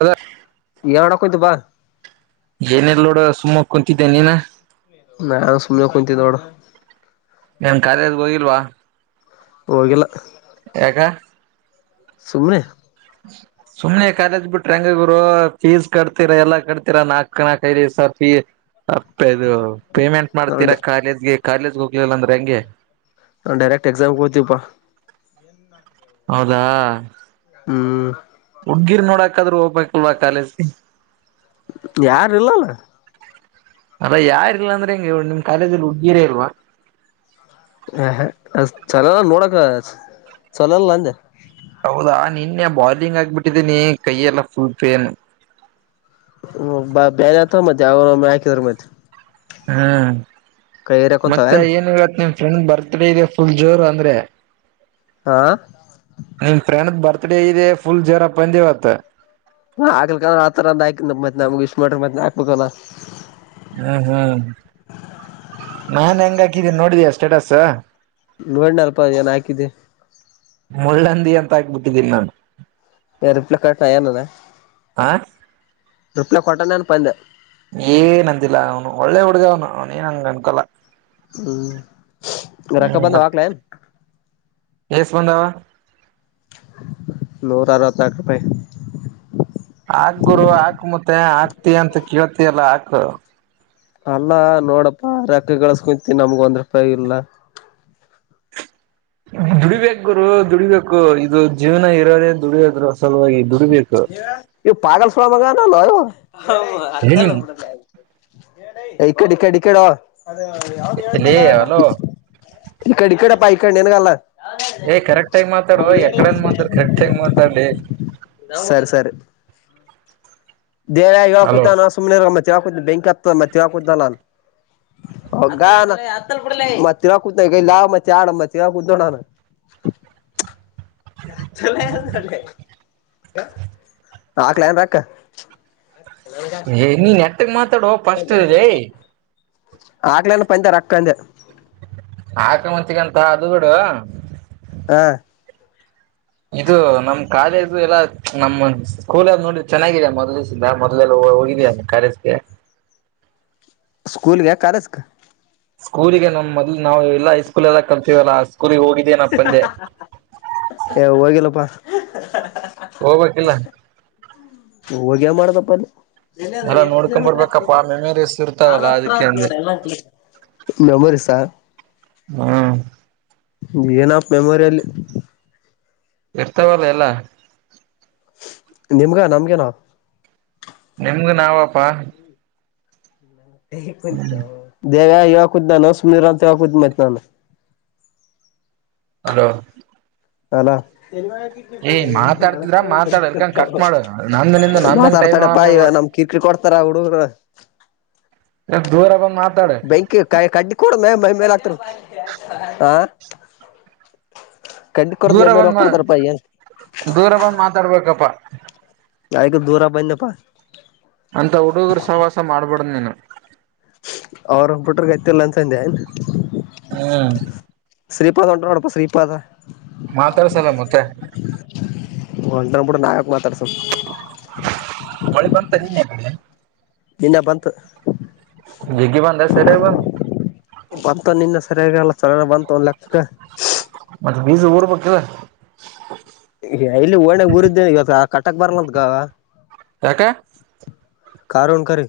ಅದ ಗೇಮ್ ಆಡುತ್ತೇವೆ ಬಾ ಏನಲ್ ನೋಡು ಸುಮ್ಮ ಕುಂತಿದ್ದೆ ನೀನ ನಾನು ಸುಮ್ಮ್ಯ ಕುಂಂತ ನೋಡ ಮಾತೆ ಖಾಲ್ಯದ ಹೋಗಿಲ್ವಾ ಹೋಗಲ್ಲ ಯಾಕ ಸಮನೆ ಸುಮ್ನೆ ಕಾಲೇಜ್ ಬಿಟ್ರೆ ಹೆಂಗ ಗುರು ಫೀಸ್ ಕಟ್ತಿೀರಾ ಎಲ್ಲಾ ಕಟ್ತಿೀರಾ ನಾಲ್ಕು ಕಣಕ್ ಐ ಸರ್ ಫೀ ಅಪ್ಪ ಇದು ಪೇಮೆಂಟ್ ಮಾಡ್ತೀರಾ ನಾವ್ ಕಾಲೇಜ್ಗೆ ಕಾಲೇಜ್ಗೆ ಹೋಗ್ಲಿಲ್ಲ ಅಂದ್ರೆ ಹೆಂಗೆ ನಾ ಡೈರೆಕ್ಟ್ ಎಕ್ಸಾಮ್ಗೆ ಹೋಗ್ತಪಾ ಹೌದಾ ಹ್ಮ್ ಹೊಡೆಗೇರು ನೋಡಕಾದ್ರೂ ಹೋಗ್ಬೇಕಕ್ಲ್ವಾ ಕಾಲೇಜಿ ಯಾರು ಇಲ್ಲ ಅಲಾ ಅಲ್ಲ ಯಾರ್ಲ್ಲ ಅಂದ್ರೆ ಹೆಂಗಗೆ ನಿಮ್ ಕಾಲೇಜಲ್ಲಿ ಹುಡುಗಿರ ಇಲ್ವಾ ಹೇ ಹೆ ಚಲೋಲ್ಲ ನೋಡಕ ಚಲೋಲ್ಲ ಅಂಡೇ ಹೌದಾ ನಿನ್ನೆ ಬಾಲಿಂಗ್ ಆಗ್ಬಿಟ್ಟಿದ್ದೀನಿ ಕೈಯ ಎಲ್ಲ ಫುಲ್ ಪೇನ್ ಹ್ಮ್ ಬ ಬಾನೆ ಆತ್ರ ಮತ್ತೆ ಯಾವ ಹಾಕಿದ್ರ ಮತ್ತೆ ಹ್ಮ್ ಮತ್ತೆ ಏನ್ ಇವತು ನಿಮ್ ಫ್ರೆಂಡ್ ಬರ್ತ್ಡೇ ಇದೆ ಫುಲ್ ಜೋರು ಅಂದ್ರೆ ಹಾ ನಿಮ ಫ್ರೆಂಡ್ ಬರ್ಥ್ ಡಬರ್ತಡೇ ಇದೆ ಫುಲ್ ಜ್ರಪ್ಪ ಅಂದವತ್ತ ಹಾಕ್ಲಿಕಂದ್ರ ಹೌದಲ್ಲ ಹ್ಮ್ ಹ್ಮ್ ನಾನ್ ಹೆಂಗ ಹಾಕಿದ್ದೀಿ ನೋಡಿದಯ ಸ್ಟೇಟಸ್ ನೋಡಣ ಅಲ್ಪ ಏನ್ ಹಾಕಿದ್ದೆ ಮುಳ್ಳಂದಿ ಅಂತ ಆಾಕ್ಬಿಟ್ಟಿದ್ದೀನಿ ನಾನು ಏ ರಿಪ್ಲೈ ಕಟ್ಟ ಏನದ ಹ ರಿಪ್ಲೈ ಕೊಟ್ಟಾನ ಏನ್ ಪಂದೆ ಏನ್ಂದಿಲ್ಲ ಅವನು ಒಳ್ಳೆ ಹುಡುಗ ಅವ್ನು ಅವನು ಏನ್ಂಗ ಅನ್ಕೊಲ್ಲ ಹ್ಮ್ ರಕ್ಕ ಬಂದ ಹಗಲೇ ಎಸ್ ಬಂದಾವ ನೂರ ಅರವತ್ತಕ ರೂಪಾಯಿ ಹಾಕು ಗುರು ಹಾಕ್ ಮತ್ತೆ ಹಕ್ತೆಯ ಅಂತ ಕೇಳ್ತಿಯಲ್ಲ ಹಾಕ್ ಅಣ್ಣ ನೋಡಪ್ಪಾ ರೆಕ್ಕ ಳಸ್ಕೊಂತೀ ನಮ್ಗ ಒಂದ್ ರೂಪಾಯಿ ಇಲ್ಲ ದುಡಿಬೇಕುರಗುರು ದುಡಿಬೇಕು ಇದು ಜೀವನ ಇರೋದೇ ದುಡಿಯದ್ರು ಅ ಸಲುವಾಗಿ ದುಡಿಬೇಕು ಇ ಪಾಗಲ್ ಸುಳ್ಳ ಮಗಾವ ನಲ್ಲೋಯ [unintelligible] ಹೌ ಏ ಹಲ್ಲ ನಿಮ್ [unintelligible] ಈ ಕಡಿ ಕಡಿ ಕಡೆ ಅದ ಯಾವದೂ ಹೇಳ್ನೇ ಲೇ ಅಲ್ಲ ನಾನು ಹಲೋ ಈ ಕಡೆ ಈ ಕಡಪ್ಪ ಈಕ ನನ್ಗಲ್ಲ ಹೇ ಕರೆಕ್ಟ್ ಟಮ್ ಮಾತಾಡುವ ಎಕಡನ್ ಮಾತಾಡ್ ಕರೆಕ್ಟ್ ಆಗೆ ಮಾತಾಡ್ಡಿ ಸರಿ ಸರಿ ಬೇರೆ ಹಲೋ ಹಕುದಾನ ಸುಮನೆ ಮತ್ತೆ ಹಾಕುದ್ ಬೆಂಕ ಹತ್ತತ್ದ ಮತ್ತ ಹಾಕುದಲ್ಲ ಹಗ ಮತ್ತರ ಕೂತ್ ಮತ್ತೆ ಆಡ ಮತ್ತರ ಕೂತ್ೋಣಾನ ಯತಲ್ಲ [inaudible] [unintelligible] ಹಾಕುಯನ್ ರೊಕ್ಕ ಹೇ ನೀ ನೆಟಕ್ಕೆ ಮಾತಾಡ ಫಸ್ಟ್ ಲೀ ಹಾಕುಲೀ ಪಂತ ರಕ್ಕಂದೆ ಆಕ ಮುಂಚಗಂತ ಅದು ಬಿಡು ಹಾ ಇದು ನಮ್ ಕಾಲೇಜು ಎಲ್ಲಾ ನಮ್ಮ ಸ್ಕೂಲದ ನೋಡ್ರಿ ಚೆನ್ನಾಗಿದೆ ಮೊದಲ್ಲ ನಾವು ಮೊದಲ ಓ ಹೋಗೆಯ ಕಾಲೇಜಿಗೆ [inaudible] ಸ್ಕೂಲ್ ಗ ಕರೆಸಕ ಸ್ಕೂಲಿಗೆ ನಮಮ್ಮ ಮೊದ್ಲು ನಾವುಲ್ಲ ಹಐಸ್ಕೂಲ್ ಎಲ್ಲ ಕರ್ತೀವಲ್ಲ ಕುರಿ ಹೋಗಿದ್ದೇನ ಅಪ್ಪಂದೆ ಹ ಹೋಗ್ಬೇಕಕ್ಿಲ್ಲ ಹೋಗ್ಯ ಮಾಡದಪ್ಪ ಅಲ್ಲ ಬೆ ಅದ ಎಲ್ಲ ಎಷ್ಟ್ ನೋಡ್ಕೊಂಡ್ ಕಲೋಮೀಟರ್ ಆಯತು ಬರ್ಬೇಕಪ್ಪಾ ನೋ ಮೆಮರೀಸ್ ಯಾವ್ದ್ ಇರ್ತಾವಲ್ಲ ಹತ್ರ ಅದಕ್ಕೆ ಆಯತತ್ ಅಂದೆ ನೋಡ್ರ ಎಲ್ಲ ಕ್ಲ ನೆನಪುಗಳು ಆಹ್ ಹ್ಮ್ ಏನಪ್ಪ ಮೆಮೊರಿಯಲ್ಲಿ ಇರ್ತವಲ್ಲ ಎಲ್ಲ ನಿಮ್ಗ ನಮ್ಗೆೇನಾ ನಿಮ್ದು ನಾವಪಾ ಕ ಕೊಂತ [inaudible] ದೇವ ಇವಾಗ ಕುೂುದ ನಾನು ಸುಮ್ನಿರು ಅಂತ ಇ ಕುೂುದ ಮಾಡ್ತ ನಾನು ಹಲೋ ಅಲ ಮಾತಾಡ್ತಿದ್ರ ಮಾತಾಡ ಎಲ್ಕಂಗ ಕಟ್ ಮಾಡು ನಂದನಿಂದ ನಂದನ್ ಟೈಮ್ ಹಾಳ್ ಮಾತಾಡ್ತಾಡಪ್ಪಾ ಇ ನಮ ಮಾಡ್ಬೇಡ ಕಿರಿಕಿರಿ ಕೊಡ್ತಾರ ಹುಡುಗರು ದೂರ ಬಂದ್ ಮಾತಾಡ ಬೆಂಕಿ ಕಡ್ಡಿ ಕೊೂಡ ಮೇ ಮೈ ಮೇಲೆ ಆ ಧುರ ಬಂದು ಏನ್ ಧುರ ಬಂದು ಮಾತಾಡ್ಬೇಕಪ್ಪಾ ಯಗ ದೂರ ಬನ್ನಪ್ಪಾ ಅಂತ ಹುಡುಗರು ಸವಾಸ ಮಾಡ್ಬೇಡ್ದ್ ನೀನು ಅವರು ಪುಟರ್ಗೆೈತ್ತ ಲಂ ಚಂದೆ ಹ್ಮ್ ಶ್ರೀಪಾದ್ ಉಂಟರಡಪ್ಪಾ ಶ್ರೀಪಾದ ಮಾತಾಡ್ಸಲ ಮತ್ತೆ ಒಂಟೂಡ ನಾವು ಯಾಕೆ ಮಥ್ಡಿಸ್ಬೆಕು ಒಳಿ ಬಂದುತ ನೀ ಮ ಕಡೆ ಇನ್ನ ಬಂತು ಜಿಗಿ ಬಧ ಸೆರ ಇ ಬ ಬಂತ ನಿನ್ನೆ ಸರಿಯಾಗಲ್ಲ ಚ ಬಂತು ಒಂದ್ ಲೆಕ್ಕ ಮೀಸ ಊರ್ಪಕ್ಕಲ್ಲ ಎಲ್ಲಿ ಓಣಗ್ ಊರಿದ್ದೇ ಇವತ್ತು ಕಟಕ್ ಬರ್ಲಂತಕ ಯಾಕೆ ಕಾರಣ ಕರಿ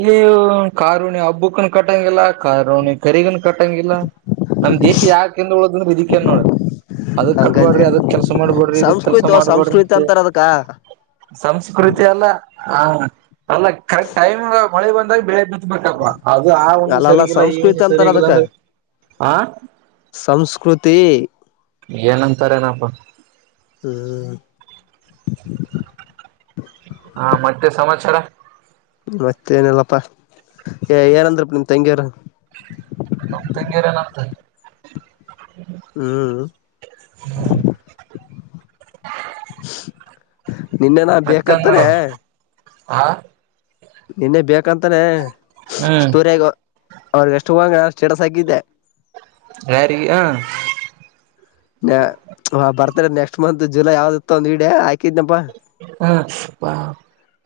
ಇಲ್ಲಿ ಕಾರುಣಿ ಹಬ್ಬುಕ್ಕನ ಕಟ್ಟಂಗಗೆಲ್ಲ ಕಾರೋಣಿ ಕರಗನ್ ಕಟ್ಟಂಗಿಲ್ಲ ನಮ್ ದೇಶ ಯಾಕಂದ ಉಳದಂದ್ರೆ ಇದ ಏನ್ ನೋಡ ಅದಕ್ ಹಂಗಂದೆ ಕಟ್ಬೇಡ್ರಿ ಅದಕ್ ಕೆಲ್ಸ ಮಾಡ್ಬೇಡ್ರಿ ಇದಕ್ ಕೆಲ್ಸ ಸಂಸ್ಕೃತ ಮಾಡ್ಬಡ್ರಿ ಸಂಸ್ಕೃತ ಅಂತ ಅಂತಾರ ಅದಕ್ಕ ಸಂಸ್ಕೃತಿ ಅಲ್ಲ ಹ ಅಲ್ಲ ಕರೆಕ್ಟ್ ಟೈಮ್ ಮಳೆ ಬಂದಾಗ ಬೆಳೆ ಬಿತ್ಬೇಕಪ್ಪವಾ ಅದು ಆ ಹುಣಿ ಅಲ್ಲಲ್ಲ ಸರಿಯ ಇಲ್ಲ ಈ ಸಂಸ್ಕೃತಿ ಹುಣ್ಣಿ ಅಂತಾರ ಸರಿಗಿಲ್ಲಾ ಅದಕ್ಕ ಅಂದ್ರೆ ಆ ಸಂಸ್ಕೃತಿ ಏನಂತಾರ ಏನಪ್ಪ ಹ [inaudible] ಹಾ ಮತ್ತೆ ಸಮಾಚಾರ ಮತ್ತ ಏನಲ್ಲಪ್ಪಾ ಏಾರಂದ್ರಪ್ಪ ನಿಮ್ ತಂಗಿಯಾರ ನಮಂತಗೆಲ್ಲ ನಂತೆ ಹ್ಮ್ ನಿನ್ನೆನ ಬೇಕತ್ತಾರೆ ಹಾ ನಿನ್ನೆ ಬೇಕಂತಾನೆ ಹ್ಮ್ ಸ್ಟೂರಗ ಅವ್ರಿಗೆ ಎಷ್ಟು ಹೋಗಾಗು ಸೇಡಸ್ ಹಕಿದ್ದೆ ಯಾರಿಗೆ ಹ ನ ಬರ್ತಾರೆ ನೆಕ್ಸ್ಟ್ ಮಂತ್ ಜುಲೈ ಯಾವ್ದ ಇತ್ತ ಒ ಇಡ ಆ ಹಪಾ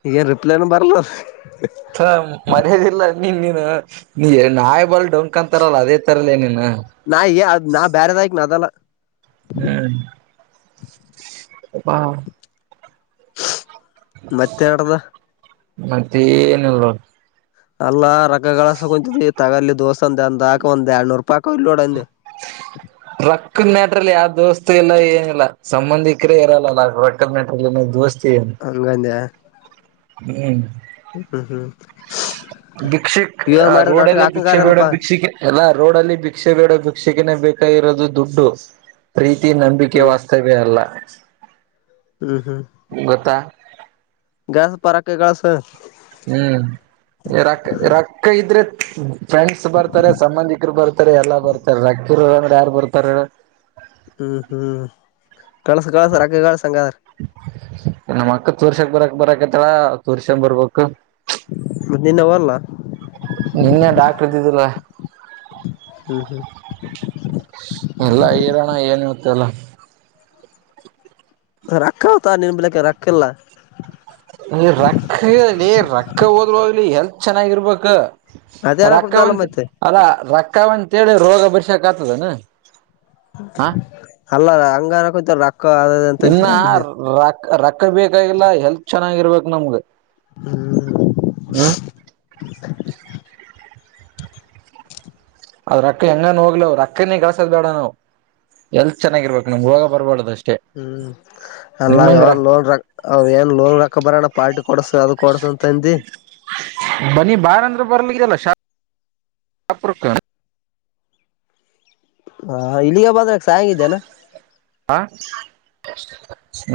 ಈಗನ್ ರಿಪ್ಲೈನು ಬರ್ಲ ಹ ಮರ್ಯಾದಿಲ್ಲ ನೀನು ನಾಯ ಬರ್ ಬಂಕ್ ತರಲ್ಲ ಅದೇ ತರಲ್ಲ ಏನನ್ ನಾ ಏ ಅದ್ ನಾ ಬ್ಯಾರೆದಾಯಕ್ ನ ಅದಲ್ಲ ಹ್ಮ್ ಹಾ ಮತ್ತೆಡದಾ ಮತ್ತೆ ಏನಲ್ ಅಲ್ಲಾ ರಕ್ಗಳಸ ಕುಂಂತತಿ ತಗಲಿ ದೋಸ ಅಂದ ಅಂದಾಕ ಒಂದ್ ಎರಡ್ನೂರ್ ರೂಪಾಯಿಕ ಇಲ್ ನೋಡಂದ [inaudible] ರೊಕ್ಕದ ಮ್ಯಾಟ್ರಲ್ಲಿ ಯಾವ ದೋಸ್ತ ಎಲ್ಲ ಏನಿಲ್ಲ ಸಂಬಂಧಿಕರೇ ಇರಲ್ಲಲ್ಲ ರೊಕ್ಕ ಮ್ಯಾಟ್ರಲ್ಲಿ ದೋಸ್ತ್ ಹಂಗಂತ ಹ್ಮ್ ಹ್ಮ್ ಹ್ಮ್ ಭಿಕ್ಷಿಕ್ ಇವ್ರ್ ಆ ಮಾಡಿದ್ ರೋಡ ನಾಟಕ ಅಲ್ಲಿ ಭಿಕ್ಷೆ ಬೇಡೋ ಹಾಕಂಗಾರಲ್ಲಪಾ ಭಿಕ್ಷಿಕ್ ಎಲ್ಲ ರೋಡ್ ಅಲ್ಲಿ ಭಿಕ್ಷೆ ಬೇಡೋ ಶಿಕ್ಷಗನೇ ಬೇಕಾಗಿರೋದು ದುಡ್ಡು ಪ್ರೀತಿ ನಂಬಿಕೆ ಹ್ಮ್ ವಾಸ್ತವ್ಯ ಅಲ್ಲ ಗತ್ತ ಗ್ಯಾಸ್ ಪರಾಕ್ಕೆ ಗಳಸ ಹ್ಮ್ ರೊಕ್ಕ ರೊಕ್ಕ ಇದ್ರೆ ಫ್ರೆಂಡ್ಸ್ ಬರ್ತಾರೆ ಸಂಬಂಧಿಕರು ಬರ್ತಾರೆ ಬತ ಎಲ್ಲಾ ಬರ್ತಾರೆ ರಕ್ಕಿರ್ಂದ್ರೆ ಯಾರು ಬರ್ತಾರ ಹ್ಮ್ ಹ್ಮ್ ಕಳಸ ಕಳಸರ್ ಅಕ್ಕ ಕಳಸಂಗ ಸರ್ ಇನ್ನ ಅಕ್ಕ ತೋರ್ಸಕ್ ಬರಕ್ ಬರಕತ್ತಲ ತೋರ್ಸಂಗ ಬರ್ಬೇಕು ಮತ್ತೆ ನಿನ್ವ ಅಲ್ಲ ನಿನ್ನೆ ಡಾಕ್ ಇದಿದ್ದಿಲ್ಲ ಹ್ಮ್ ಹ್ಮ್ ಎಲ್ಲ ರೋಣ ಏನು ಚಲ ರೊಕ್ಕ ಆತಾ ನಿನ್ ಬಿಳಕ್ಕೆ ರೊಕ್ಕ ಎಲ್ಲ ರಕ್ಕಲಿ ರೊಕ್ಕ ಹೋದ್ಗ್ಲಿ ಎಲ್ ಚೆನ್ನಾಗಿರ್ಬೇಕ ಅದೇ ಅನಕುಂತಲ್ಲ ರಕ್ಕವಂತ ಮತ್ತೆ ಅಲ್ಲಾ ರಕ್ಕತವಂತೇಳಿ ರೋಗ ಬರ್ಸಕ್ ಆಗ್ತದನಾ ಅಲ್ಲ ಅಂಗಾರಕ್ಕೂತಾರ ರಕ್ಕ ಅ ಇನ್ನ ಅಂತಂತರ ಅ ರಕ್ ರೊಕ್ಕ ಬೇಕಾಗಿಲ್ಲ ಹೆಲ್ತ್ ಚೆನ್ನಾಗಿರ್ಬೇಕು ನಮ್ಗ ಹ್ಮ [inaudible] ಅದ್ ರೊಕ್ಕ ಹೆಂಗಾನ ಹೋಗ್ಲ ರೊಕ್ಕನೇ ಕೆಳಸದ ಬೇಡ ನಾವವು ಎಲ್ ಚೆನ್ನಾಗಿರ್ಬೇಕು ನಿಮ್ಗೆ ಹೋಗ ಬರ್ಬಾರ್ದ ಅಷ್ಟು ಹ್ಮ್ ಅಲ್ಲ ನ್ ಲೋನ್ ರಕ್ ಅವ್ರರು ಏನ್ ಲೋನ್ ರಕ್ಕ ಬರೋಣ ಪಾರಿ ಕೊಡಸು ಅದು ಕೊಡಡ್ಸ ಬನ್ನಿ ಬಾರ ಅಂದ್ರ ಬರಲಾಗಿರಲ್ಲ ಶಾಹಪುರಕ್ಕ ಹ ಇಲ್ಲಿಗೆ ಬದ್ರಕ ಸಾಯಂಗ ಇದೇನಾ ಹ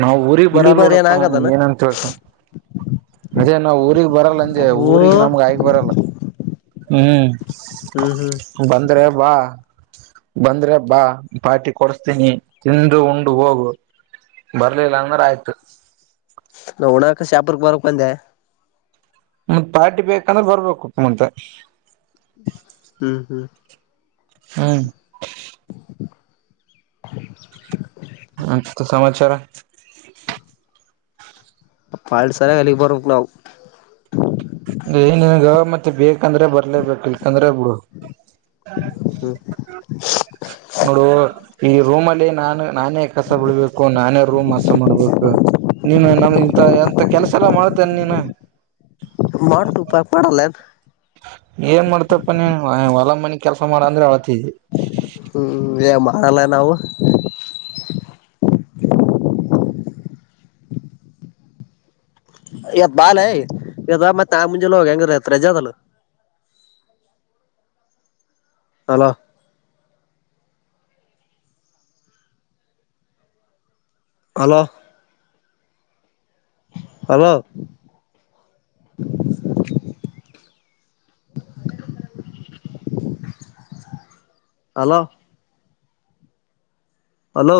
ನಾವ್ ಊರಿಗ್ ಇಲ್ಲಿಗ್ ಬರಲ್ ಬಂದ್ರ ಏನ್ ನೋಡಪ್ಪಾ ನೀ ಆಗದಾನ ಏನಂತೇತ ಅದೇ ನಾವ ಊಗ್ ಬರಲ್ಲ ಅಂಜೆ ಓ ಊರಿಗೆ ನಮಗ ಆಯಕ್ ಬರಲ್ಲ ಹ್ಮ್ ಹ್ಮ್ ಹ್ಮ್ ಬಂದ್ರೆಬಾ ಬಂದ್ರೆ ಬಾ ಪಾರ್ಟಿ ಕೊಡಸ್ತೀನಿ ತಿಂದು ಉಂಡು ಹೋಗು ಬರ್ಲಿಲ್ಲ ಅಂದ್ರೆ ಆಯ್ತು ನಾವುಣಕ ಶಾಪರ್ಕ್ಕೆ ಬರಕ್ ಬಂದೆ ಮತ್ ಪಾರ್ಟಿ ಬೇಕಂದ್ರೆ ಬರ್ಬೇಕುಪ್ಪ ಮಂತೆ ಹ್ಮ್ ಹ್ಮ್ ಹ್ಮ [inaudible] ಮ ಸಮಾಚಾರ ಪಾಳಸಾಲ ಅಲಿಗಿ ಬರ್ಬೆಕ್ ನಾವು ಏನನ್ ಮತ್ತೆ ಬೇಕಂದ್ರೆ ಬರ್ಲೇಬೇಕಿ ಚಂದ್ರಬುಡು ಹ್ಮ್ [inaudible] ನೋಡು ಈ ರೂಮಲ್ಲಿ ನಾನು ನಾನೇ ಕಸ ಬಿಳ್ಬೇಕು ನಾನೇ ರೂಮ್ ಅಸನ್ ಮಾಡ್ಬೇಕು ನೀನು ನಮ ಇಂತ ಎಂತ ಕೆಲ್ಸ ಎಲ್ಲ ಮಾಡ್ತೇನೆ ನೀನು [unintelligible] ಏನ್ ಮಾಡ್ತಪ್ಪ ನೀನ್ ಹೊಲ ಮನಿ ಕೆಲಸ ಮಾಡ ಅಂದ್ರೆ ಆಳತಿ ಇದಿ ಹ್ಮ್ ಏನ್ ಮಾಡಲ್ಲ ನಾವು ಇವತ್ ಬಾಲ್ಯ ಎದ್ ಮತ್ತೆ ಆ ಮುಂಜೆಲ್ಲ ಹೋಗಿ ಹೆಂಗತ್ ರಜಾದಲ್ಲ hello hello hello hello hello